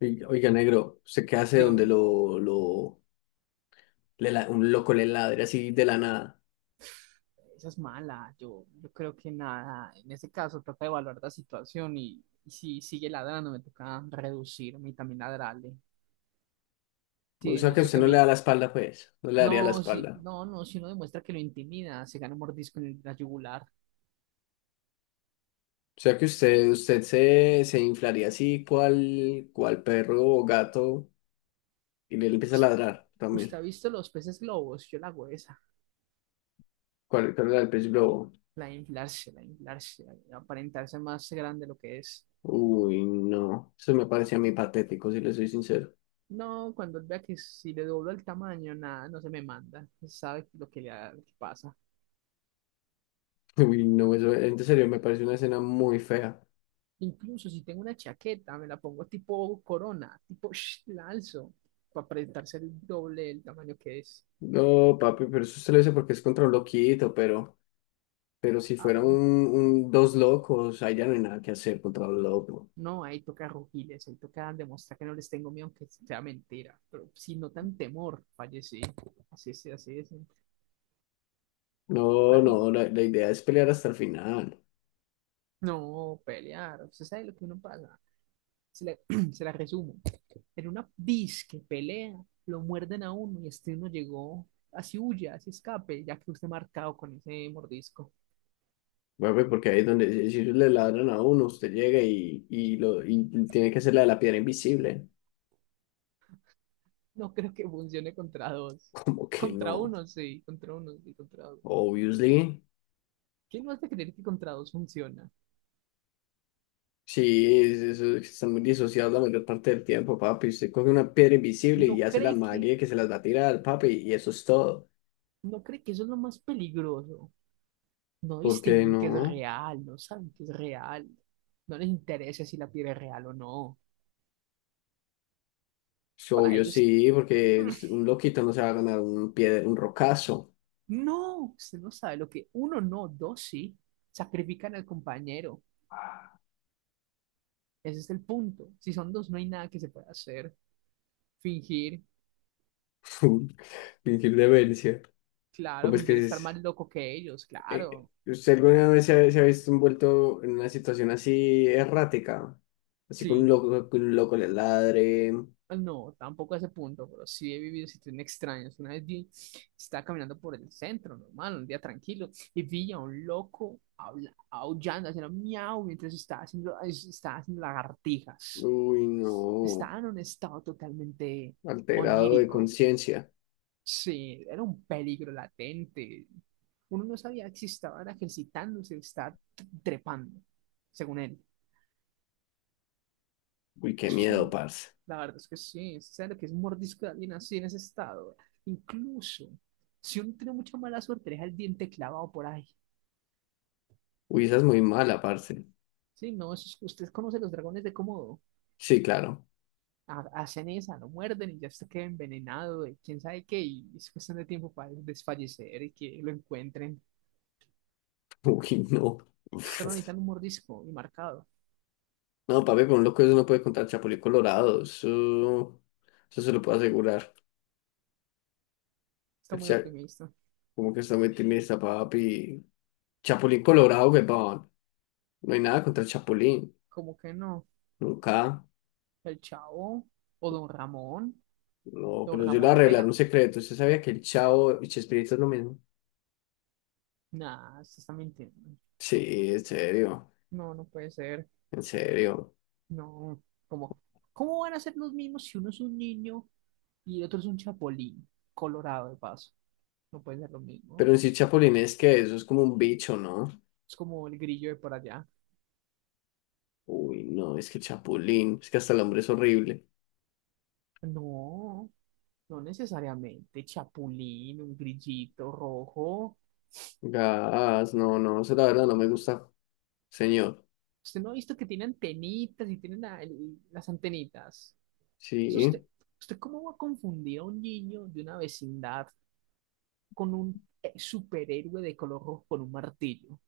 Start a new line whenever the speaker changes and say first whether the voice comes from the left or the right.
left: Ey, oiga, negro, ¿usted qué hace donde
right: Dígame.
left: un loco le ladre así de la nada?
right: Esa es mala. Yo creo que nada. En ese caso, trata de evaluar la situación y si sigue ladrando, me toca reducirme y también ladrarle. Si
left: O sea que
right: demuestro
left: usted
right: que
left: no le
right: me.
left: da la espalda, pues, no le daría la
right: No, si,
left: espalda.
right: no, si no demuestra que lo intimida, se gana un mordisco en la yugular.
left: O sea que usted se inflaría así, cual perro o gato, y le empieza a
right: Ust-
left: ladrar también.
right: ¿Usted ha visto los peces globos? Yo la hago esa.
left: ¿Cuál era el pez globo?
right: La de inflarse, la de aparentarse más grande de lo que es.
left: Uy, no, eso me parece a mí patético, si le soy sincero.
right: No, cuando él vea que si le doblo el tamaño, nada, no se me manda. Sabe lo que lo que pasa.
left: Uy, no, eso, en serio, me parece una escena muy fea.
right: Incluso si tengo una chaqueta, me la pongo tipo corona, tipo la alzo, para presentarse el doble del tamaño que es.
left: No, papi, pero eso usted lo dice porque es contra un loquito, pero... Pero si fuera
right: Claro,
left: dos locos, ahí ya no hay nada que hacer contra un loco.
right: no, ahí toca rugirles, ahí toca demostrar que no les tengo miedo, aunque sea mentira. Pero si notan temor, fallecí. Así es, así es.
left: No,
right: Toca
left: no,
right: ir.
left: la idea es pelear hasta el final.
right: No, pelear. Usted sabe lo que uno pasa. Se la, se la resumo. En una disque pelea, lo muerden a uno y este uno llegó así huye, así escape, ya que usted marcado con ese mordisco.
left: Bueno, pues, porque ahí es donde si ellos le ladran a uno, usted llega y tiene que hacer la de la piedra invisible.
right: No creo que funcione contra dos.
left: Como que
right: Contra
left: no,
right: uno sí, contra uno sí, contra uno.
left: obviously.
right: ¿Quién no hace creer que contra dos funciona?
left: Sí, es que están muy disociados la mayor parte del tiempo, papi. Usted coge una piedra invisible
right: No
left: y hace la
right: cree que,
left: magia que se las va a tirar, papi, y eso es todo.
right: no cree que eso es lo más peligroso. No
left: ¿Por qué
right: distinguen que es
left: no?
right: real, no saben que es real. No les interesa si la piel es real o no.
left: Es
right: Para
left: obvio,
right: ellos,
left: sí, porque un loquito no se va a ganar un rocazo.
right: no, usted no sabe lo que uno no, dos sí. Sacrifican al compañero. Ese es el punto. Si son dos, no hay nada que se pueda hacer. Fingir,
left: Fingir demencia.
right: claro,
left: ¿Cómo es
right: fingir
left: que
right: estar más
left: es?
right: loco que ellos, claro.
left: ¿Usted alguna vez se ha visto envuelto en una situación así errática? Así
right: Sí.
left: con un loco le ladre.
right: No, tampoco a ese punto, pero sí he vivido situaciones extrañas. Una vez vi, estaba caminando por el centro, normal, un día tranquilo, y vi a un loco aullando, haciendo miau mientras estaba estaba haciendo lagartijas.
left: Uy, no.
right: Estaba en un estado totalmente
left: Alterado de
right: onírico.
left: conciencia.
right: Sí, era un peligro latente. Uno no sabía si estaba era ejercitándose, estaba trepando, según él.
left: Uy, qué
right: Eso es
left: miedo,
right: un,
left: parce.
right: la verdad es que sí, ¿sabes lo que es un mordisco de alguien así en ese estado? Incluso, si uno tiene mucha mala suerte, deja el diente clavado por ahí.
left: Uy, esa es muy mala, parce.
right: Sí, no, usted conoce los dragones de Komodo.
left: Sí, claro.
right: Hacen esa, lo muerden y ya se queda envenenado de quién sabe qué, y es cuestión de tiempo para desfallecer y que lo encuentren.
left: Uy, no.
right: Solo
left: Uf.
right: necesitan un mordisco y marcado.
left: No, papi, con un loco eso no puede contar Chapulín Colorado. Eso se lo puedo asegurar.
right: Está
left: El,
right: muy
left: cha-
right: optimista.
left: Como que está muy timista, papi. Chapulín Colorado, weón. No hay nada contra el Chapulín.
right: ¿Como que no?
left: Nunca.
right: El Chavo o Don Ramón.
left: No,
right: Don
left: pero yo le voy
right: Ramón
left: a
right: le
left: revelar
right: pega.
left: un secreto. ¿Usted sabía que el Chavo y Chespirito es lo mismo?
right: Nah, se está mintiendo.
left: Sí, en serio.
right: No, no puede ser.
left: En serio.
right: No, ¿cómo, ¿cómo van a ser los mismos si uno es un niño y el otro es un chapulín colorado de paso? No puede ser lo
left: Pero
right: mismo.
left: en sí, Chapulín es que eso es como un bicho, ¿no?
right: Es como el grillo de por allá.
left: Uy, no, es que Chapulín. Es que hasta el hombre es horrible.
right: No, no necesariamente. Chapulín, un grillito rojo.
left: Gas, no, no, eso la verdad no me gusta, señor.
right: Usted no ha visto que tiene antenitas y tiene las antenitas. Eso
left: Sí.
right: usted, ¿usted cómo va a confundir a un niño de una vecindad con un superhéroe de color rojo con un martillo?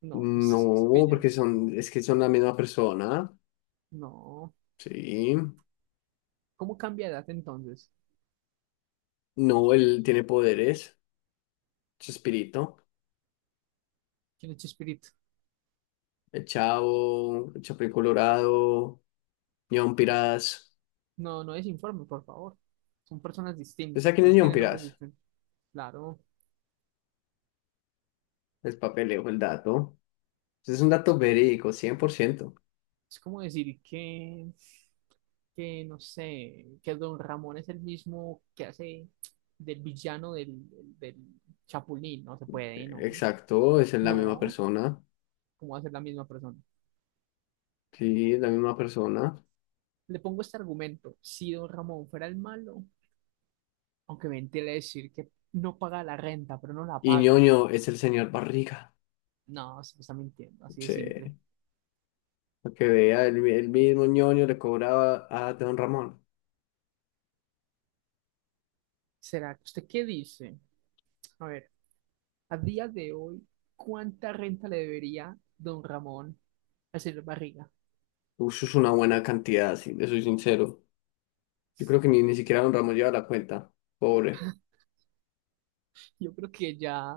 right: No, se
left: No,
right: pilla.
left: porque son, es que son la misma persona.
right: No.
left: Sí.
right: ¿Cómo cambia de edad entonces?
left: No, él tiene poderes. Chespirito,
right: ¿Quién es Chespirito?
left: el Chavo, el Chapulín Colorado, Ñon Pirás.
right: No, no desinforme, por favor. Son personas
left: ¿Usted sabe
right: distintas,
left: quién
right: por
left: es
right: eso
left: Ñon
right: tienen nombres
left: Pirás?
right: distintos. Claro,
left: El papeleo, el dato. Ese es un dato verídico, 100%.
right: es como decir que no sé, que Don Ramón es el mismo que hace del villano del Chapulín. No se puede, no.
left: Exacto, esa es la misma
right: No,
left: persona.
right: ¿cómo va a ser la misma persona?
left: Sí, es la misma persona.
right: Le pongo este argumento. Si Don Ramón fuera el malo, aunque me entiende decir que no paga la renta, pero no la
left: Y
right: paga.
left: Ñoño es el señor Barriga.
right: No, se me está mintiendo, así de
left: Sí,
right: simple.
left: para que vea, el mismo Ñoño le cobraba a Don Ramón.
right: ¿Será que usted qué dice? A ver, a día de hoy, ¿cuánta renta le debería don Ramón al señor Barriga?
left: Uy, eso es una buena cantidad, sí, le soy sincero. Yo creo que ni siquiera Don Ramón lleva la cuenta. Pobre.
right: Yo creo que ya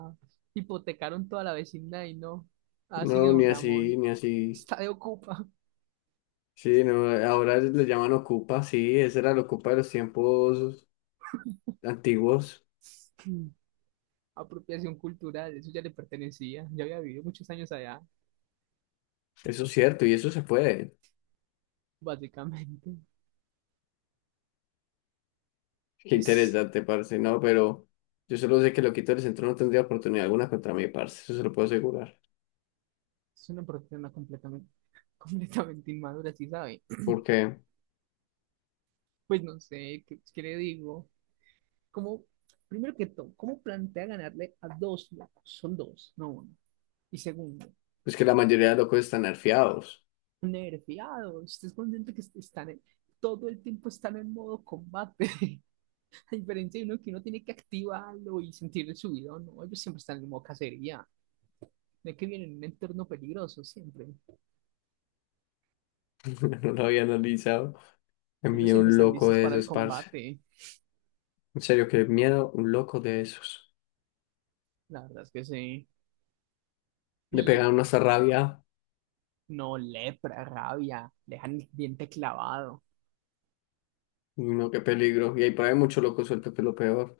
right: hipotecaron toda la vecindad y no. Así que
left: No,
right: don
left: ni así,
right: Ramón
left: ni así.
right: está de ocupa.
left: Sí, no, ahora le llaman Ocupa, sí, esa era la Ocupa de los tiempos antiguos.
right: Apropiación cultural, eso ya le pertenecía. Ya había vivido muchos años allá,
left: Eso es cierto, y eso se puede.
right: básicamente.
left: Qué
right: Es,
left: interesante, parce, no, pero yo solo sé que el loquito del centro no tendría oportunidad alguna contra mí, parce, eso se lo puedo asegurar.
right: es una persona completamente, completamente inmadura, ¿sí sabe?
left: Porque
right: Pues no sé, ¿qué le digo? Como, primero que todo, ¿cómo plantea ganarle a dos locos? Son dos, no uno. Y segundo,
left: es que la mayoría de locos están nerfeados.
right: nerviado, estés consciente que están en, todo el tiempo están en modo combate, a diferencia de uno que uno tiene que activarlo y sentirle su vida no, ellos siempre están en modo cacería, de que vienen en un entorno peligroso siempre,
left: No lo había analizado. A
right: ellos
left: mí
right: siempre
left: un
right: están
left: loco
right: listos
left: de
right: para el
left: esos, parce.
right: combate,
left: En serio, qué miedo, un loco de esos.
right: la verdad es que sí,
left: Le
right: y
left: pegan una rabia,
right: no lepra, rabia, dejan el diente clavado.
left: no, qué peligro. Y ahí por ahí mucho loco suelto, que es lo peor.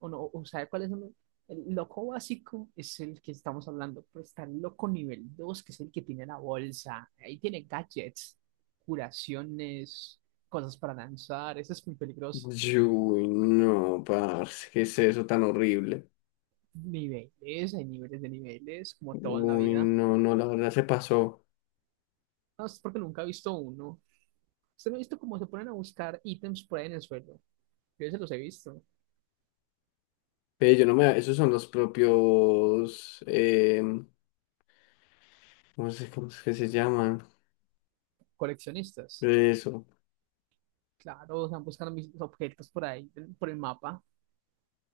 right: O no, o sabe cuál es uno. El loco básico es el que estamos hablando, pero está el loco nivel 2 que es el que tiene la bolsa. Ahí tiene gadgets, curaciones, cosas para lanzar. Eso es muy peligroso.
left: Uy, no, parce, ¿qué es eso tan horrible?
right: Niveles, hay niveles de niveles, como todo en la
left: Uy,
right: vida.
left: no, no, la verdad se pasó.
right: No, es porque nunca he visto uno. Usted no ha visto cómo se ponen a buscar ítems por ahí en el suelo. Yo se los he visto.
left: Yo no me, esos son los propios, no sé cómo es que se llaman,
right: Coleccionistas.
left: eso,
right: Claro, están buscando mis objetos por ahí, por el mapa.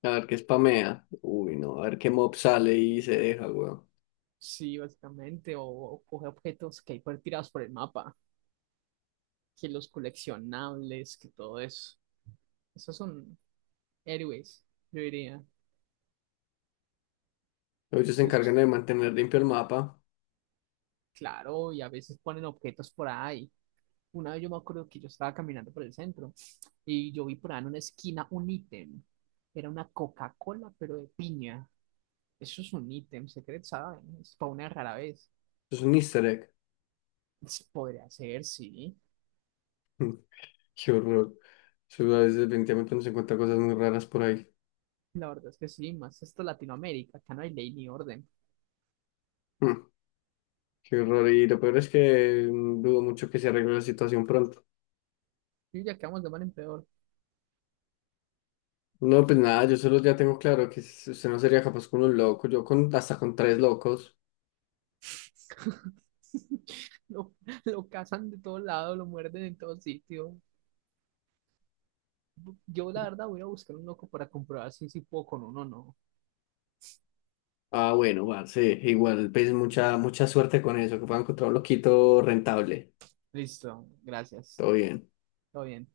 left: a ver qué spamea. Uy, no, a ver qué mob sale y se deja, weón.
right: Sí, básicamente, o coge objetos que hay por tirados por el mapa, que los coleccionables, que todo eso. Esos son héroes, yo diría.
left: Ellos se
right: Pero es que,
left: encargan de mantener limpio el mapa,
right: claro, y a veces ponen objetos por ahí. Una vez yo me acuerdo que yo estaba caminando por el centro y yo vi por ahí en una esquina un ítem. Era una Coca-Cola, pero de piña. Eso es un ítem secreto, ¿saben? Es para una rara vez.
left: eso es un easter egg.
right: Se podría ser, sí.
left: Qué horror. Eso a veces definitivamente uno se encuentra cosas muy raras por ahí.
right: La verdad es que sí, más esto es Latinoamérica, acá no hay ley ni orden.
left: Mm, qué horror, y lo peor es que mm, dudo mucho que se arregle la situación pronto.
right: Y ya quedamos de mal en peor.
left: No, pues nada, yo solo ya tengo claro que usted no sería capaz con un loco, yo con hasta con 3 locos.
right: Lo, lo cazan de todos lados, lo muerden en todo sitio. Yo, la verdad, voy a buscar un loco para comprobar si puedo con uno o no.
left: Ah, bueno, parce, igual, pues mucha suerte con eso, que pueda encontrar un loquito rentable.
right: Listo, gracias.
left: Todo bien.
right: Todo bien.